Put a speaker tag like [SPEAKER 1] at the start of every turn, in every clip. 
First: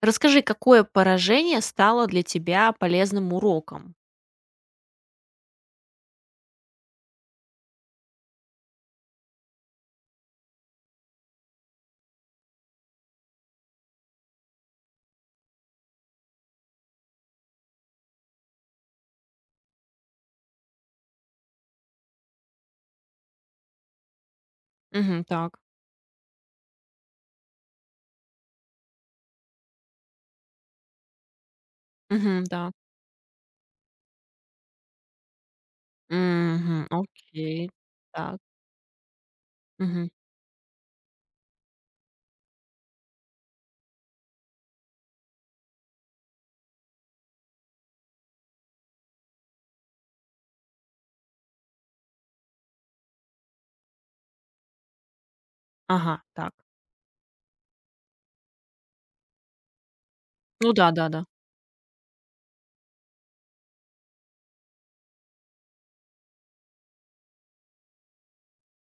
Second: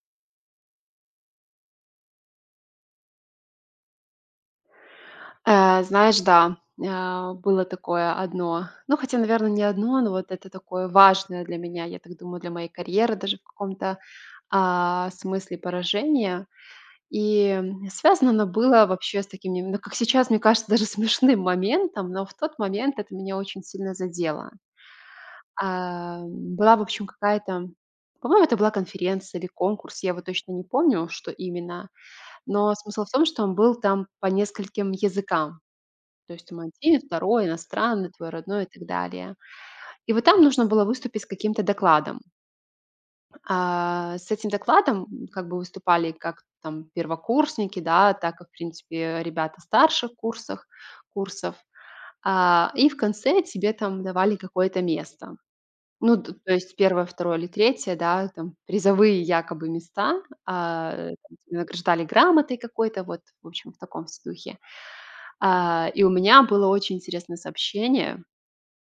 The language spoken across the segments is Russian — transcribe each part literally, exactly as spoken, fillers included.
[SPEAKER 1] Расскажи, какое поражение стало для тебя полезным уроком?
[SPEAKER 2] Э, знаешь, да, а, Было такое одно. Ну, хотя, наверное, не одно, но вот это такое важное для меня, я так думаю, для моей карьеры даже в каком-то, а, смысле поражение. И, м, связано оно было вообще с таким, не ну, как сейчас, мне кажется, даже смешным моментом, но в тот момент это меня очень сильно задело.
[SPEAKER 1] Мгм. Так.
[SPEAKER 2] А, была, в общем, какая-то, по-моему, это была конференция или конкурс, я вот точно не помню, что именно,
[SPEAKER 1] Мгм. Да.
[SPEAKER 2] но смысл в том, что он был там по нескольким языкам. То есть
[SPEAKER 1] Мгм.
[SPEAKER 2] Мальдивы, второй,
[SPEAKER 1] Окей.
[SPEAKER 2] иностранный, твой
[SPEAKER 1] Так.
[SPEAKER 2] родной и так далее.
[SPEAKER 1] Мгм.
[SPEAKER 2] И вот там нужно было выступить с каким-то докладом. А, с этим докладом как бы выступали как там первокурсники, да, так и, в принципе, ребята старших курсах курсов. А, и в конце тебе там давали какое-то место. Ну,
[SPEAKER 1] Ага.
[SPEAKER 2] т то
[SPEAKER 1] Так.
[SPEAKER 2] есть первое, второе или третье, да, там призовые якобы места,
[SPEAKER 1] Ну да,
[SPEAKER 2] а, там
[SPEAKER 1] да-да.
[SPEAKER 2] тебя награждали грамотой какой-то, вот, в общем, в таком с духе. А, и у меня было очень интересное сообщение.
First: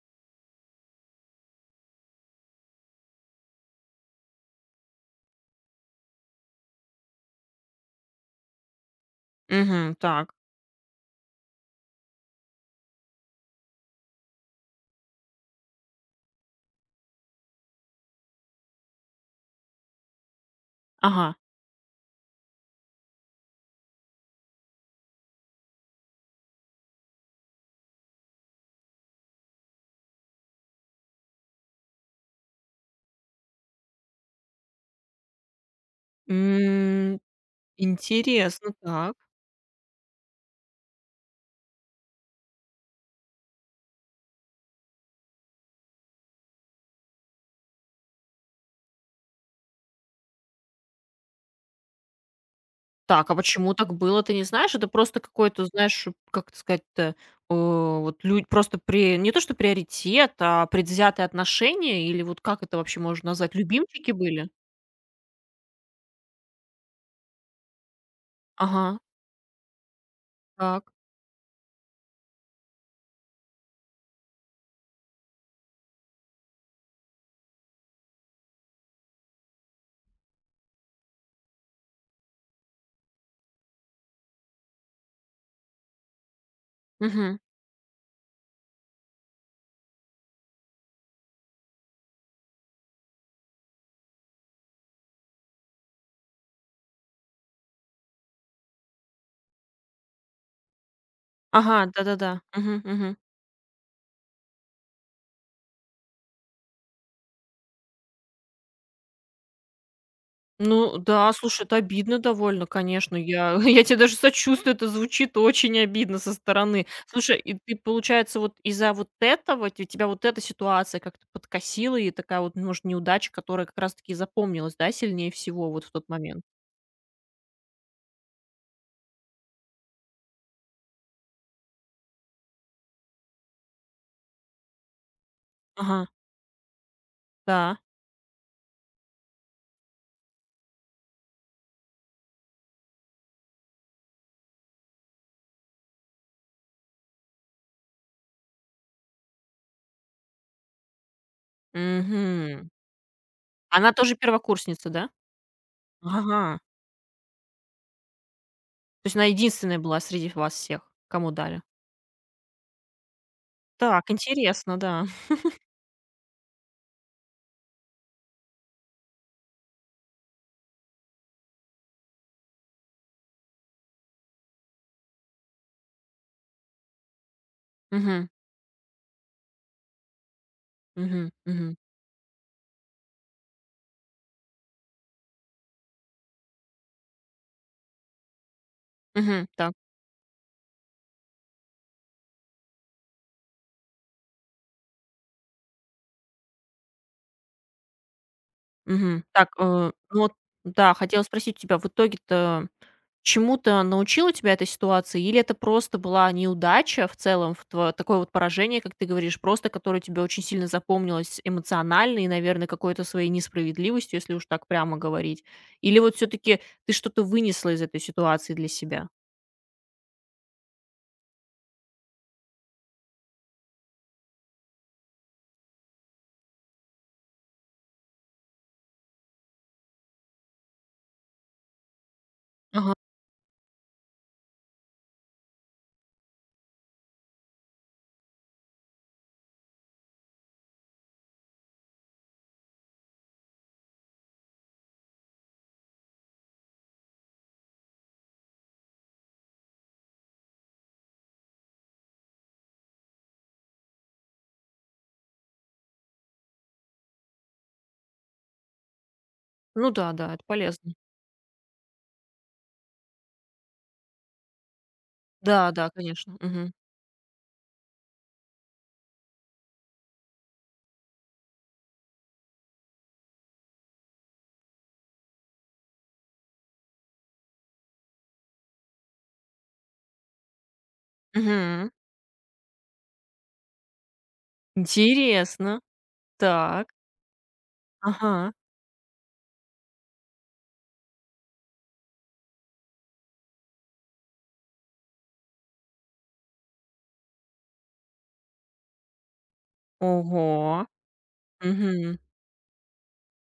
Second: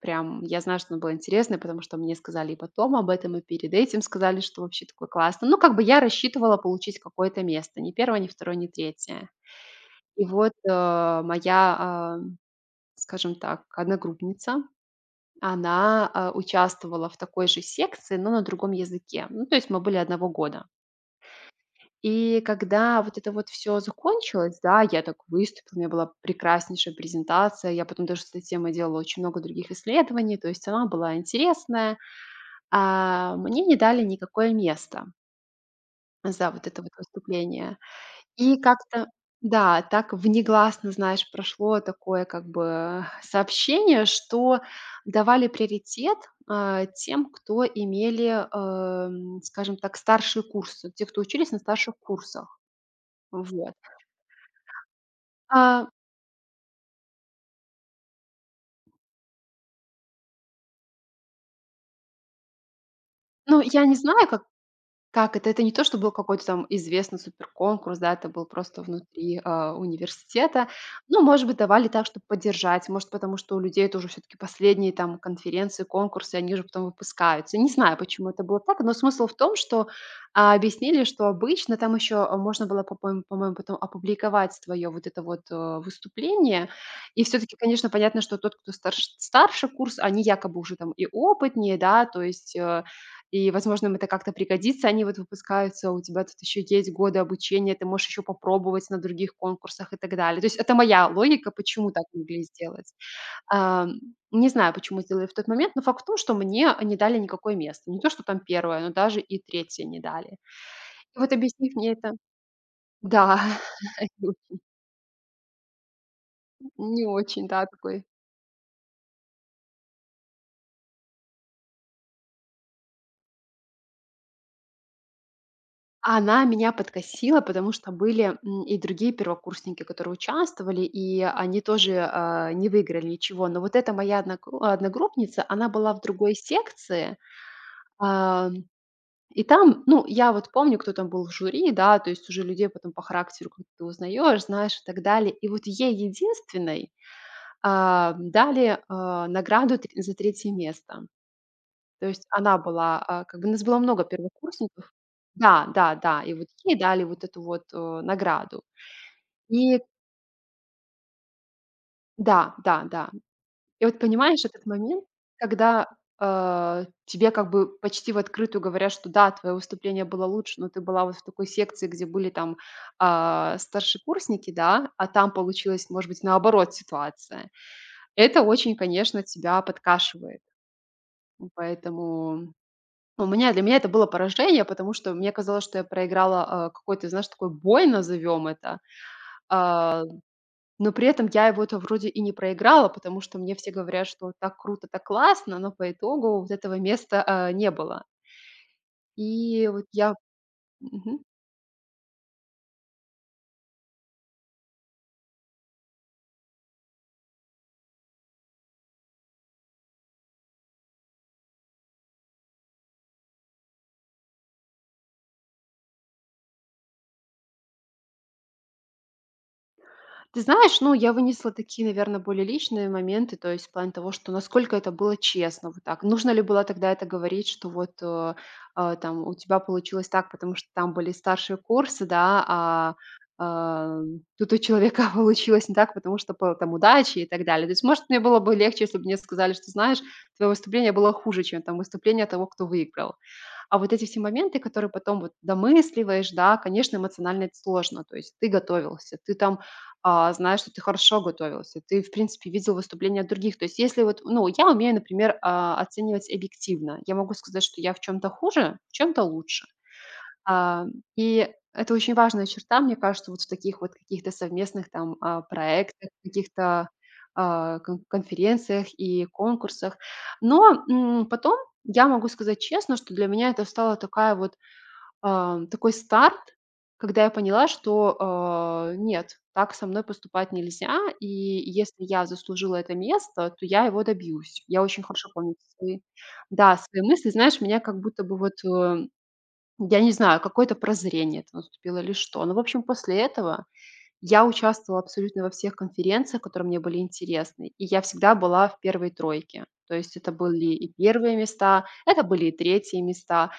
[SPEAKER 2] Прям я знаю, что она была интересная, потому что мне сказали и потом об этом, и перед этим сказали, что вообще такое классно. Ну, как бы я рассчитывала получить какое-то место, ни первое, ни второе, ни третье.
[SPEAKER 1] Мгм.
[SPEAKER 2] И
[SPEAKER 1] Так.
[SPEAKER 2] вот, э, моя, а, скажем так, одногруппница, она, а, участвовала в такой же секции, но на другом языке. Ну, то есть мы были одного года.
[SPEAKER 1] Ага.
[SPEAKER 2] И когда вот это вот все закончилось, да, я так выступила, у меня была прекраснейшая презентация. Я потом даже с этой темой делала очень много других исследований, то есть она была интересная. А, мне не дали никакое место за вот это вот
[SPEAKER 1] М,
[SPEAKER 2] выступление. И
[SPEAKER 1] Интересно.
[SPEAKER 2] как-то,
[SPEAKER 1] Так.
[SPEAKER 2] да, так внегласно, знаешь, прошло такое как бы сообщение, что давали приоритет а, тем, кто имели, эм, скажем так, старшие курсы, те, кто учились на старших курсах.
[SPEAKER 1] Так, а
[SPEAKER 2] Вот.
[SPEAKER 1] почему так было, ты не знаешь? Это просто какой-то,
[SPEAKER 2] А,
[SPEAKER 1] знаешь, как это сказать-то, э, вот люди просто при не то что приоритет, а предвзятое отношение или вот как это вообще можно назвать?
[SPEAKER 2] ну, я не
[SPEAKER 1] Любимчики
[SPEAKER 2] знаю, как.
[SPEAKER 1] были?
[SPEAKER 2] Как это? Это не то, что был какой-то там известный суперконкурс, да, это был просто
[SPEAKER 1] Ага.
[SPEAKER 2] внутри, а, университета.
[SPEAKER 1] Так.
[SPEAKER 2] Ну, может быть, давали так, чтобы поддержать, может, потому что у людей это уже всё-таки последние там конференции, конкурсы, они же потом выпускаются. Не знаю, почему это было так, но смысл в том, что, а, объяснили, что обычно там еще, а, можно было, по-моему по-моему, потом опубликовать твое вот это вот, э, выступление. И
[SPEAKER 1] Мгм.
[SPEAKER 2] все-таки, конечно, понятно, что тот, кто старш старше курс, они якобы уже там и опытнее, да, то есть, э, и, возможно, им это как-то пригодится. Они вот выпускаются, у тебя тут еще есть годы обучения, ты можешь еще попробовать на других конкурсах и так далее. То есть это моя логика,
[SPEAKER 1] Ага,
[SPEAKER 2] почему так
[SPEAKER 1] да-да-да.
[SPEAKER 2] могли
[SPEAKER 1] Мгм,
[SPEAKER 2] сделать.
[SPEAKER 1] мгм.
[SPEAKER 2] Ам, Не знаю, почему сделали в тот момент, но факт в том, что мне не дали никакое место. Не то, что там первое, но даже и третье не дали.
[SPEAKER 1] Ну
[SPEAKER 2] И вот
[SPEAKER 1] да, слушай,
[SPEAKER 2] объяснив
[SPEAKER 1] это
[SPEAKER 2] мне это.
[SPEAKER 1] обидно довольно, конечно.
[SPEAKER 2] Да,
[SPEAKER 1] Я я тебе даже сочувствую, это звучит очень обидно со стороны.
[SPEAKER 2] не
[SPEAKER 1] Слушай,
[SPEAKER 2] очень,
[SPEAKER 1] и
[SPEAKER 2] да,
[SPEAKER 1] ты,
[SPEAKER 2] такой.
[SPEAKER 1] получается, вот из-за вот этого те тебя вот эта ситуация как-то подкосила, и такая вот, может, неудача, которая как раз таки запомнилась, да, сильнее всего вот в тот
[SPEAKER 2] Она
[SPEAKER 1] момент?
[SPEAKER 2] меня подкосила, потому что были, м, и другие первокурсники, которые участвовали, и они тоже, а, не выиграли ничего. Но вот эта моя одногру одногруппница, она была в
[SPEAKER 1] Ага,
[SPEAKER 2] другой секции,
[SPEAKER 1] да.
[SPEAKER 2] а, и там, ну, я вот помню, кто там был в жюри, да, то есть уже людей потом по характеру как-то ты узнаешь, знаешь и так далее. И вот ей единственной, а, дали, а, награду тр за третье место. То есть она
[SPEAKER 1] Мгм.
[SPEAKER 2] была, а, как бы у нас было
[SPEAKER 1] Она
[SPEAKER 2] много
[SPEAKER 1] тоже первокурсница,
[SPEAKER 2] первокурсников.
[SPEAKER 1] да?
[SPEAKER 2] Да, да, да. И вот
[SPEAKER 1] Ага.
[SPEAKER 2] ей дали вот эту вот, э, награду.
[SPEAKER 1] То есть она
[SPEAKER 2] И
[SPEAKER 1] единственная была среди вас всех, кому дали?
[SPEAKER 2] да, да, да. И вот
[SPEAKER 1] Так,
[SPEAKER 2] понимаешь этот
[SPEAKER 1] интересно,
[SPEAKER 2] момент,
[SPEAKER 1] да.
[SPEAKER 2] когда, а, тебе как бы почти в открытую говорят, что да, твое выступление было лучше, но ты была вот в такой секции, где были там, а, старшекурсники, да, а там получилась, может быть, наоборот ситуация.
[SPEAKER 1] Угу,
[SPEAKER 2] Это очень, конечно, тебя подкашивает.
[SPEAKER 1] угу, угу,
[SPEAKER 2] Поэтому. Ну, У меня для меня это было поражение, потому что мне казалось, что я проиграла, а, какой-то, знаешь, такой бой, назовем это.
[SPEAKER 1] мгм. Так.
[SPEAKER 2] А, но при этом я его это вроде и не проиграла, потому что мне все говорят, что так круто, так классно, но по итогу вот этого места, а, не было.
[SPEAKER 1] Мгм.
[SPEAKER 2] И
[SPEAKER 1] Так,
[SPEAKER 2] вот
[SPEAKER 1] э,
[SPEAKER 2] я.
[SPEAKER 1] ну вот, да, хотела спросить у тебя, в итоге-то чему-то научила тебя эта ситуация, или это просто была неудача в целом, в тво такое вот поражение, как ты говоришь, просто которое тебе очень сильно запомнилось эмоционально и, наверное, какой-то своей несправедливостью, если уж так прямо говорить? Или вот все таки ты что-то вынесла из этой ситуации для себя?
[SPEAKER 2] Ты знаешь, ну, я вынесла такие, наверное, более личные моменты, то есть в плане того, что насколько это было честно, вот так. Нужно ли было тогда это говорить, что вот, э, а, там у тебя получилось так, потому что там были старшие курсы, да,
[SPEAKER 1] Ага.
[SPEAKER 2] а, ам, тут у человека получилось не так, потому что по там удачи и так далее. То есть, может, мне было бы легче, если бы мне сказали, что, знаешь, твое выступление было хуже, чем там выступление того, кто выиграл. А вот эти все моменты, которые потом вот домысливаешь, да, конечно, эмоционально это сложно. То есть ты готовился, ты там а, знаешь, что ты хорошо готовился, ты, в принципе, видел выступления других. То есть если вот, ну, я умею, например, а, оценивать объективно. Я могу сказать, что я в чем-то хуже, в чем-то лучше.
[SPEAKER 1] Ну да, да, это
[SPEAKER 2] А,
[SPEAKER 1] полезно.
[SPEAKER 2] и это очень важная черта, мне кажется, вот в таких вот каких-то совместных там, а,
[SPEAKER 1] Да, да,
[SPEAKER 2] проектах,
[SPEAKER 1] конечно. Мгм.
[SPEAKER 2] каких-то, а, кон конференциях и конкурсах. Но, м, потом я могу сказать честно, что для меня это стало такая вот, а, такой старт, когда я поняла, что, а, нет, так со мной поступать нельзя, и
[SPEAKER 1] Мгм.
[SPEAKER 2] если я заслужила это место, то я его добьюсь. Я очень хорошо помню
[SPEAKER 1] Интересно.
[SPEAKER 2] свои, да,
[SPEAKER 1] Так.
[SPEAKER 2] свои мысли. Знаешь, меня как будто бы
[SPEAKER 1] Ага.
[SPEAKER 2] вот, э, я не знаю, какое-то прозрение это наступило или что. Но, в общем, после этого я участвовала абсолютно во всех конференциях, которые мне были интересны, и я всегда была в первой тройке. То есть это были
[SPEAKER 1] Ого.
[SPEAKER 2] и первые места,
[SPEAKER 1] Угу.
[SPEAKER 2] это были и третьи места,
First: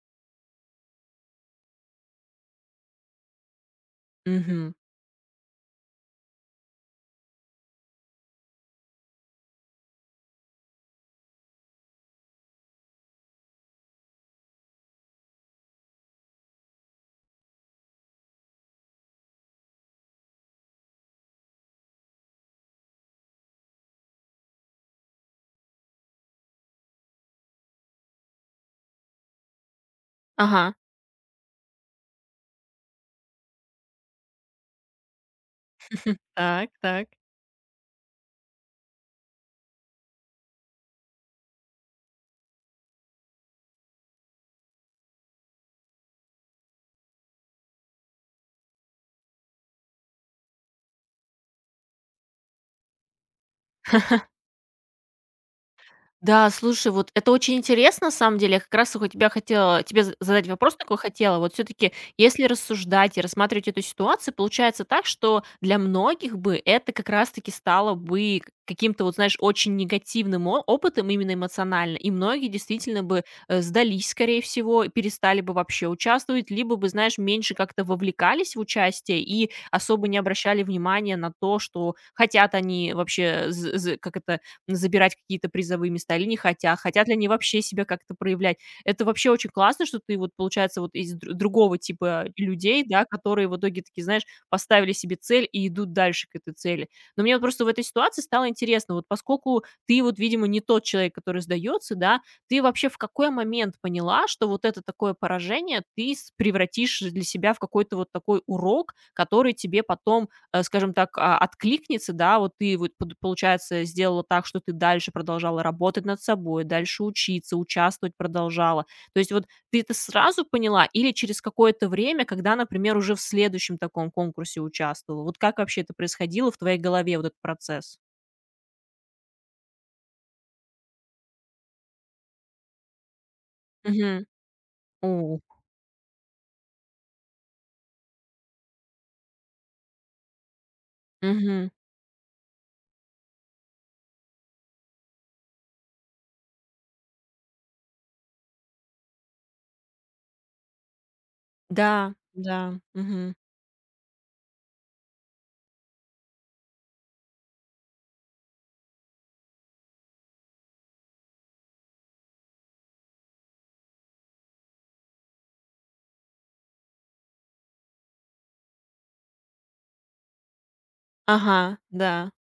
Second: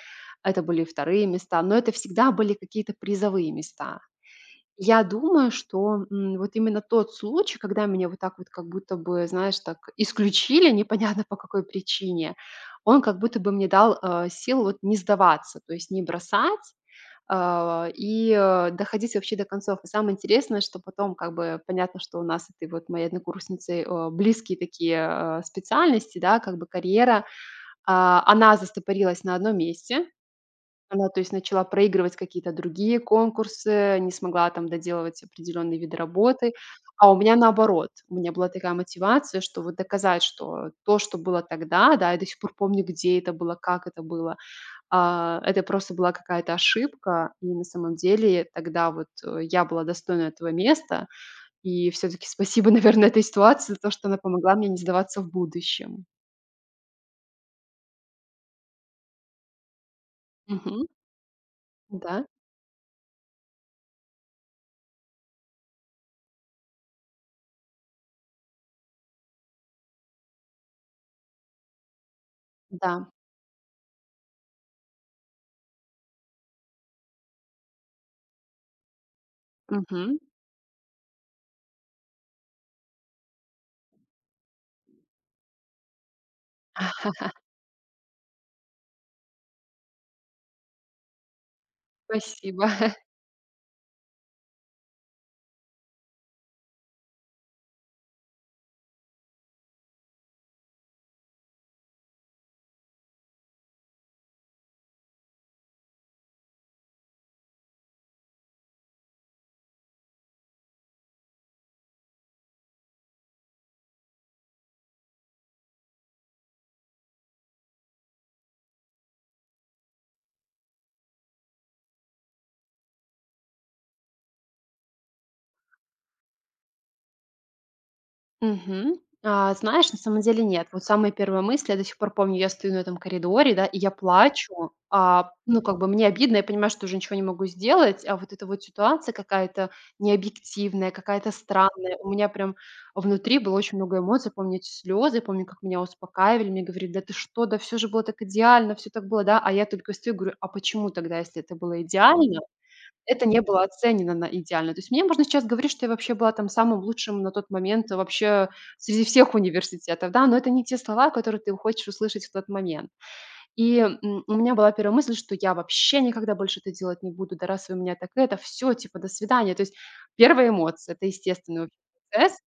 [SPEAKER 2] это были и вторые места, но это всегда были какие-то призовые места.
[SPEAKER 1] Мгм.
[SPEAKER 2] Я думаю, что, м, вот именно тот случай, когда меня вот так вот как будто бы, знаешь, так исключили, непонятно по какой причине, он как будто бы мне дал э, сил вот не сдаваться, то есть не бросать, а, и, э, доходить вообще до концов. И самое интересное, что потом как бы понятно, что у нас этой вот моей однокурсницы э, близкие такие, э, специальности, да, как бы карьера. А, она застопорилась на одном месте.
[SPEAKER 1] Ага.
[SPEAKER 2] Она, то есть, начала проигрывать какие-то другие конкурсы, не смогла там доделывать определенные виды работы.
[SPEAKER 1] Так, так.
[SPEAKER 2] А у меня наоборот. У меня была такая мотивация, что вот доказать, что то, что было тогда, да, я до сих пор помню, где это было, как это было, а, это просто была какая-то ошибка, и на самом деле тогда вот, э, я была достойна этого места. И все таки спасибо, наверное, этой ситуации за то, что она помогла мне не сдаваться в будущем.
[SPEAKER 1] Да, слушай, вот это очень интересно, на самом деле. Я как раз вот у тебя хотела тебе з- задать вопрос
[SPEAKER 2] Мгм.
[SPEAKER 1] такой хотела. Вот все-таки,
[SPEAKER 2] Да,
[SPEAKER 1] если рассуждать и рассматривать эту ситуацию, получается так, что для многих бы это как раз-таки стало бы к- каким-то, вот знаешь, очень негативным о- опытом именно эмоционально. И многие действительно
[SPEAKER 2] да.
[SPEAKER 1] бы э, сдались, скорее всего, и перестали бы вообще участвовать, либо бы, знаешь, меньше как-то вовлекались в участие и особо
[SPEAKER 2] Мгм.
[SPEAKER 1] не обращали внимания на то, что хотят они вообще, з- з- как это, забирать какие-то призовые места или не хотя, хотят ли они вообще себя как-то проявлять. Это вообще очень классно, что ты вот, получается, вот из др другого типа
[SPEAKER 2] Спасибо.
[SPEAKER 1] людей, да, которые в итоге такие, знаешь, поставили себе цель и идут дальше к этой цели. Но мне вот просто в этой ситуации стало интересно, вот поскольку ты вот, видимо, не тот человек, который сдается, да, ты вообще в какой момент поняла, что вот это такое поражение ты с превратишь для себя в какой-то вот такой урок, который тебе потом э, скажем так, а, откликнется, да, вот ты вот под получается сделала так, что ты дальше продолжала работать над собой, дальше учиться, участвовать продолжала. То есть вот ты это сразу поняла или через какое-то время, когда, например, уже в следующем таком конкурсе участвовала? Вот как вообще это происходило в твоей голове, вот этот процесс?
[SPEAKER 2] Мгм. А, знаешь, на самом деле нет. Вот самые первые мысли, я до сих пор помню, я стою на этом коридоре, да, и я
[SPEAKER 1] Мгм.
[SPEAKER 2] плачу,
[SPEAKER 1] У.
[SPEAKER 2] а, ну, как бы мне обидно, я понимаю, что уже ничего не могу сделать, а вот эта вот ситуация какая-то необъективная, какая-то
[SPEAKER 1] Мгм.
[SPEAKER 2] странная. У меня прям внутри было очень много эмоций, помню эти слезы, помню, как меня успокаивали, мне говорили, да ты что, да все же было так идеально, все так было, да, а я только стою и говорю, а почему тогда, если это было
[SPEAKER 1] Да,
[SPEAKER 2] идеально,
[SPEAKER 1] да.
[SPEAKER 2] это
[SPEAKER 1] Мгм.
[SPEAKER 2] не было оценено на идеально. То есть мне можно сейчас говорить, что я вообще была там самым лучшим на тот момент, э, вообще среди всех университетов, да, но это не те слова, которые ты хочешь услышать в тот момент. И, м, у меня была первая мысль, что я вообще никогда больше это делать не буду, да раз вы меня так это, все типа, до свидания. То есть первая эмоция — это естественный вообще
[SPEAKER 1] Ага, да.
[SPEAKER 2] процесс.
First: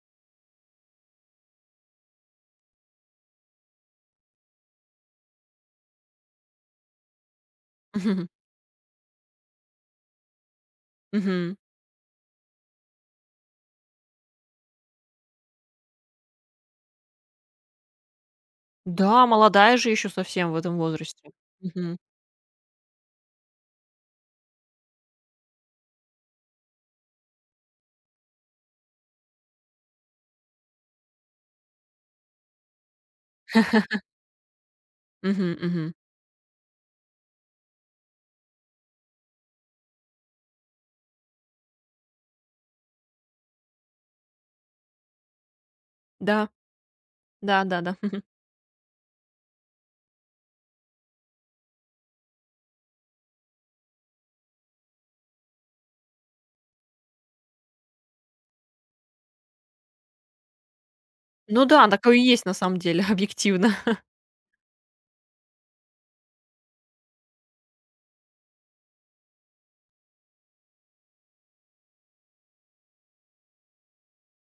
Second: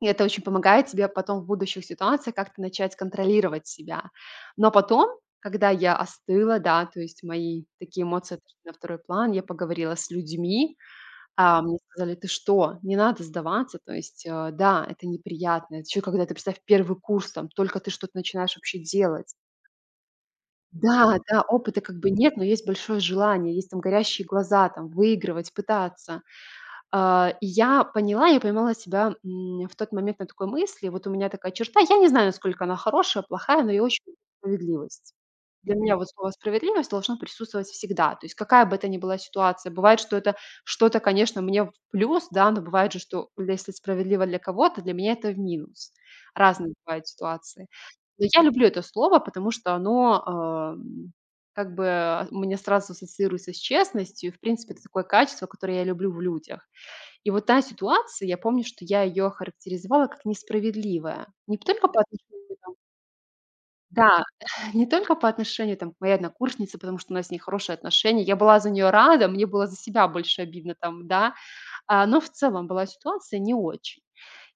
[SPEAKER 2] И это очень помогает тебе потом в будущих ситуациях как-то начать контролировать себя. Но потом, когда я остыла, да, то есть мои такие
[SPEAKER 1] Мгм.
[SPEAKER 2] эмоции отошли на второй план, я поговорила с людьми,
[SPEAKER 1] Мгм.
[SPEAKER 2] а, мне сказали, ты что, не надо сдаваться, то есть, э, да, это неприятно, еще когда ты, представь, первый курс, там, только ты что-то начинаешь вообще
[SPEAKER 1] Да,
[SPEAKER 2] делать.
[SPEAKER 1] молодая же еще совсем в этом
[SPEAKER 2] Да,
[SPEAKER 1] возрасте.
[SPEAKER 2] да, опыта как
[SPEAKER 1] Мгм.
[SPEAKER 2] бы нет, но есть большое желание, есть там горящие глаза, там, выигрывать, пытаться. А, и я поняла, я поймала себя, м, в тот момент на такой мысли. Вот у меня такая черта. Я не знаю, насколько она хорошая, плохая, но я очень люблю справедливость.
[SPEAKER 1] Мгм,
[SPEAKER 2] Для
[SPEAKER 1] мгм.
[SPEAKER 2] меня вот слово справедливость должно присутствовать всегда. То есть какая бы это ни была ситуация. Бывает, что это что-то, конечно, мне в плюс, да, но бывает же, что если справедливо для кого-то, для меня это в минус.
[SPEAKER 1] Да,
[SPEAKER 2] Разные бывают ситуации.
[SPEAKER 1] да-да-да.
[SPEAKER 2] Но я люблю это слово, потому что оно, а, м, как бы, а, мне сразу ассоциируется с честностью. И, в принципе, это такое качество, которое я люблю в людях. И вот та ситуация, я помню, что я ее охарактеризовала как несправедливая. Не
[SPEAKER 1] Ну да,
[SPEAKER 2] только по
[SPEAKER 1] такое и есть на
[SPEAKER 2] отношению там,
[SPEAKER 1] самом деле, объективно.
[SPEAKER 2] да, не только по отношению там к моей однокурснице, потому что у нас с ней хорошие отношения. Я была за нее рада, мне было за себя больше обидно там, да. А, но в целом была ситуация не очень.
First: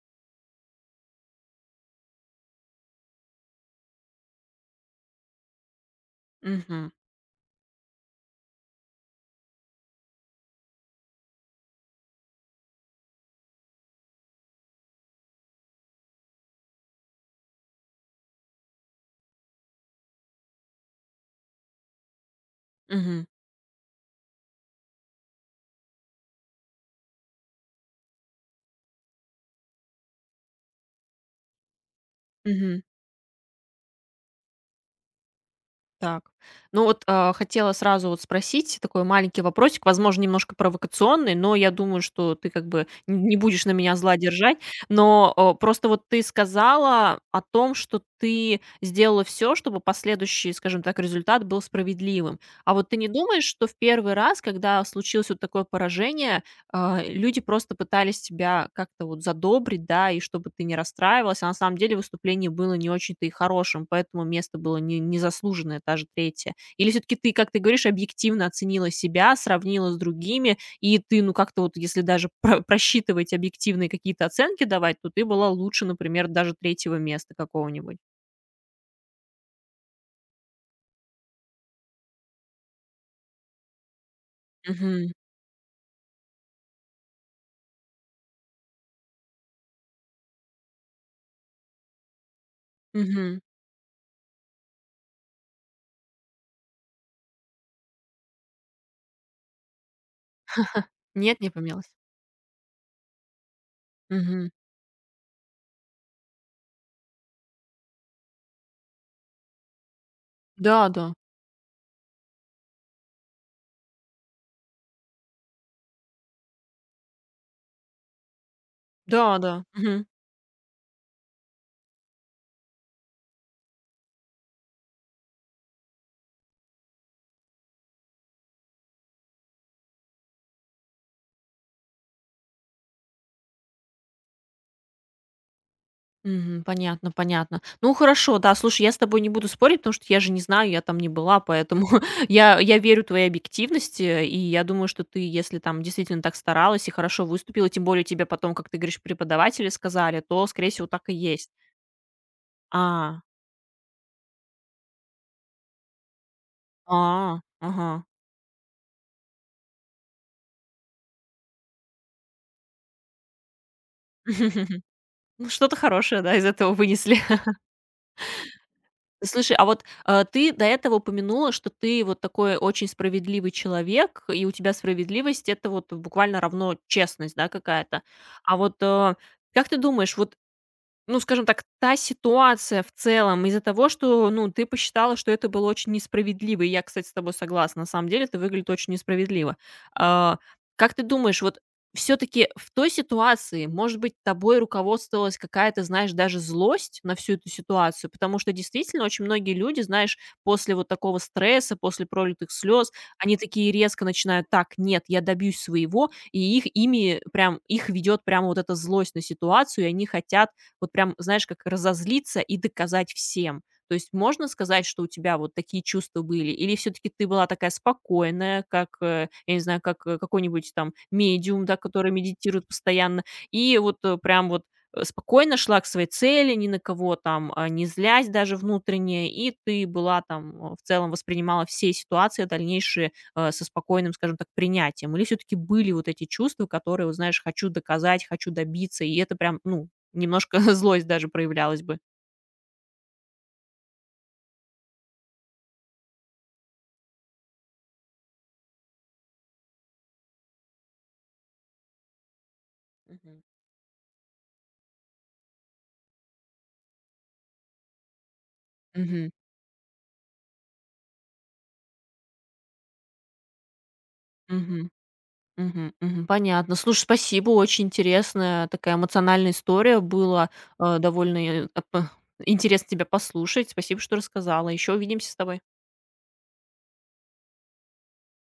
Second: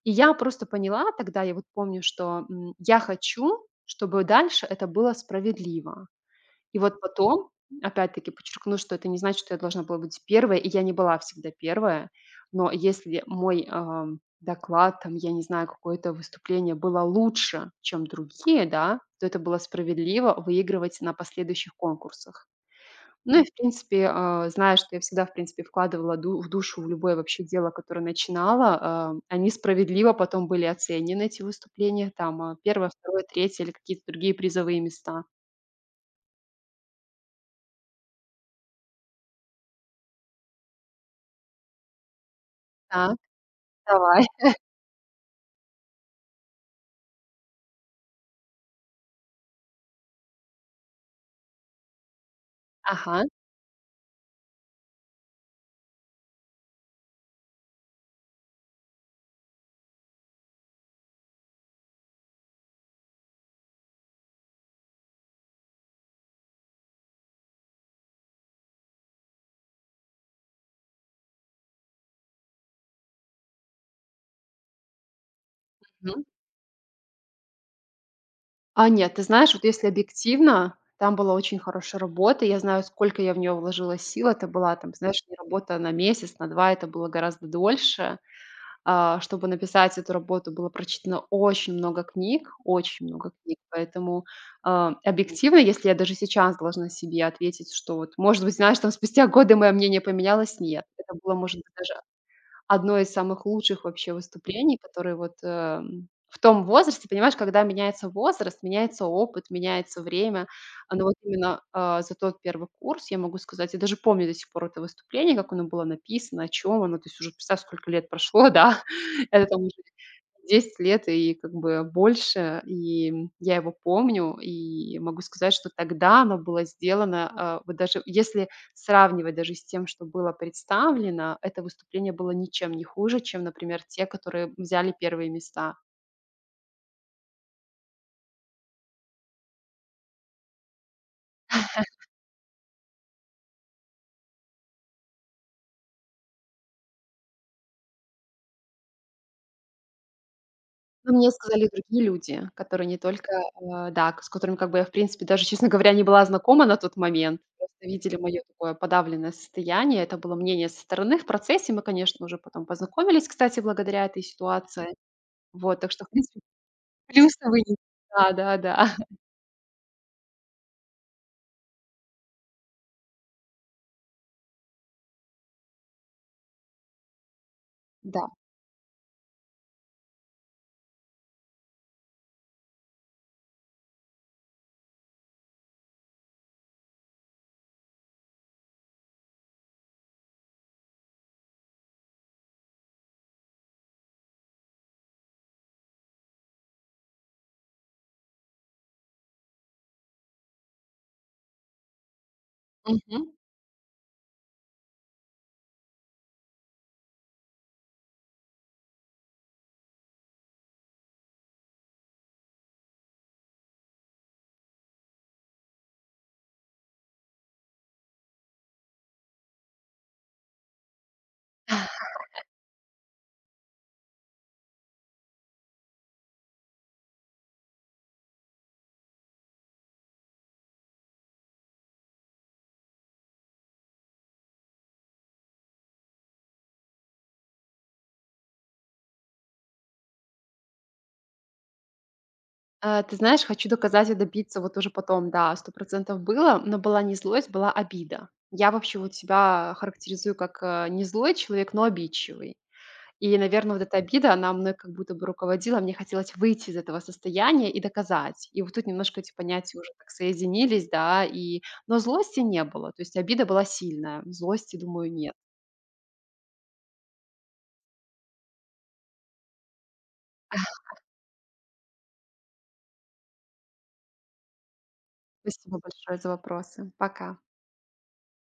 [SPEAKER 2] И я просто поняла тогда, я вот помню, что, м, я хочу, чтобы дальше это было справедливо. И
[SPEAKER 1] Мгм.
[SPEAKER 2] вот потом, опять-таки подчеркну, что это не значит, что я должна была быть первой, и я не была всегда первая. Но если мой, ам, доклад, там, я не знаю, какое-то выступление было лучше, чем другие, да, то это было справедливо выигрывать на последующих конкурсах.
[SPEAKER 1] Мгм.
[SPEAKER 2] Ну и, в принципе, а, зная, что я всегда, в принципе, вкладывала ду в душу в любое вообще дело, которое начинала, а, они справедливо потом были оценены, эти выступления, там, а,
[SPEAKER 1] Мгм.
[SPEAKER 2] раз, два, три или какие-то другие призовые места.
[SPEAKER 1] Так. Ну вот, а, хотела сразу вот спросить такой маленький вопросик, возможно, немножко провокационный, но я думаю, что ты как бы
[SPEAKER 2] Так,
[SPEAKER 1] н не будешь на меня зла
[SPEAKER 2] давай.
[SPEAKER 1] держать. Но, а, просто вот ты сказала о том, что ты сделала все, чтобы последующий, скажем так, результат был справедливым. А вот ты не
[SPEAKER 2] Ага.
[SPEAKER 1] думаешь, что в первый раз, когда случилось вот такое поражение, а, люди просто пытались тебя как-то вот задобрить, да, и чтобы ты не расстраивалась. А на самом деле выступление было не очень-то и хорошим, поэтому место было не, незаслуженное, даже третье. Или все-таки ты, как ты говоришь, объективно оценила себя, сравнила с другими, и ты, ну, как-то вот, если даже про- просчитывать объективные какие-то оценки давать, то ты была лучше,
[SPEAKER 2] Мгм.
[SPEAKER 1] например, даже третьего места какого-нибудь.
[SPEAKER 2] А нет, ты знаешь, вот если объективно, там была очень хорошая работа. Я знаю, сколько я в нее вложила сил. Это была там,
[SPEAKER 1] Мгм.
[SPEAKER 2] знаешь, не работа на месяц, на два. Это было гораздо дольше. А, чтобы написать эту работу, было прочитано очень много книг, очень много
[SPEAKER 1] Мгм.
[SPEAKER 2] книг. Поэтому, а, объективно, если я даже сейчас должна себе ответить, что вот, может быть, знаешь, там спустя годы мое мнение поменялось, нет. Это было,
[SPEAKER 1] Нет, не
[SPEAKER 2] может быть,
[SPEAKER 1] поменялось.
[SPEAKER 2] даже одно из самых лучших вообще
[SPEAKER 1] Мгм.
[SPEAKER 2] выступлений, которые вот, эм, в том возрасте, понимаешь, когда меняется возраст, меняется опыт, меняется время.
[SPEAKER 1] Да,
[SPEAKER 2] А, но
[SPEAKER 1] да.
[SPEAKER 2] вот именно, а, за тот первый курс я могу сказать, я даже помню до сих пор это выступление, как оно было написано, о чем оно. То есть уже представь, сколько лет прошло, да.
[SPEAKER 1] Да,
[SPEAKER 2] Это там
[SPEAKER 1] да.
[SPEAKER 2] уже
[SPEAKER 1] Мгм.
[SPEAKER 2] десять лет и как бы больше, и я его помню, и могу сказать, что тогда оно было сделано, а, вот даже если сравнивать даже с тем, что было представлено, это выступление было ничем не хуже, чем, например, те, которые взяли первые места.
[SPEAKER 1] Мгм. Понятно, понятно. Ну хорошо, да, слушай, я с тобой не буду спорить, потому что я же не знаю, я там не была, поэтому я, я верю твоей объективности, э, и я думаю, что ты, если там действительно так старалась и хорошо выступила, тем более тебе потом, как ты говоришь, преподаватели сказали, то, скорее всего, так
[SPEAKER 2] Но
[SPEAKER 1] и
[SPEAKER 2] мне
[SPEAKER 1] есть.
[SPEAKER 2] сказали другие люди, которые не
[SPEAKER 1] А,
[SPEAKER 2] только, а, да, с которыми как бы я, в принципе, даже, честно говоря, не была знакома на тот момент.
[SPEAKER 1] а,
[SPEAKER 2] Просто
[SPEAKER 1] ага.
[SPEAKER 2] видели мое такое подавленное состояние. Это было мнение со стороны. В процессе мы, конечно, уже потом познакомились, кстати, благодаря этой ситуации.
[SPEAKER 1] Ну, что-то
[SPEAKER 2] Вот, так что, в
[SPEAKER 1] хорошее, да,
[SPEAKER 2] принципе,
[SPEAKER 1] из этого вынесли.
[SPEAKER 2] плюсы. Да, да, да.
[SPEAKER 1] Слушай, а вот, э, ты до этого упомянула, что ты вот такой очень справедливый человек, и у тебя справедливость — это вот буквально равно честность, да, какая-то.
[SPEAKER 2] Да.
[SPEAKER 1] А вот, э, как ты думаешь, вот ну, скажем так, та ситуация в целом из-за того, что, ну, ты посчитала, что это было очень несправедливо. И я, кстати, с тобой согласна. На самом деле это выглядит очень несправедливо. А, как ты думаешь, вот все-таки в той ситуации, может быть, тобой руководствовалась какая-то, знаешь, даже злость на всю эту ситуацию, потому что действительно очень многие люди, знаешь, после вот такого стресса, после пролитых слез,
[SPEAKER 2] Мгм.
[SPEAKER 1] они такие резко начинают, так, нет, я добьюсь своего, и их ими прям, их ведет прямо вот эта злость на ситуацию, и они хотят вот прям, знаешь, как разозлиться и доказать всем. То есть можно сказать, что у тебя вот такие чувства были? Или все-таки ты была такая спокойная, как, э, я не знаю, как э, какой-нибудь там медиум, да, который медитирует постоянно, и вот э, прям вот э, спокойно шла к своей цели, ни на кого там а, не злясь даже внутренне, и ты была там, э, в целом воспринимала все ситуации дальнейшие э, со спокойным, скажем так, принятием? Или все-таки были вот эти чувства, которые, вот знаешь, хочу доказать, хочу добиться, и это прям, ну, немножко злость даже проявлялась бы.
[SPEAKER 2] А, ты знаешь, хочу доказать и добиться вот уже потом, да, сто было, но была не злость, была обида. Я вообще вот себя характеризую как, э, не злой человек, но обидчивый. И,
[SPEAKER 1] Мгм.
[SPEAKER 2] наверное, вот эта обида, она мной как будто бы руководила. Мне хотелось выйти из этого состояния и доказать. И вот тут немножко
[SPEAKER 1] Мгм.
[SPEAKER 2] эти понятия уже так соединились, да, и но злости не было, то есть обида была сильная, злости,
[SPEAKER 1] Мгм.
[SPEAKER 2] думаю, нет.
[SPEAKER 1] Мгм. Мгм. Понятно. Слушай, спасибо. Очень интересная такая эмоциональная история. Была э, довольно, э, ап интересно тебя послушать. Спасибо, что рассказала. Еще увидимся с тобой.
[SPEAKER 2] Спасибо большое за вопросы. Пока.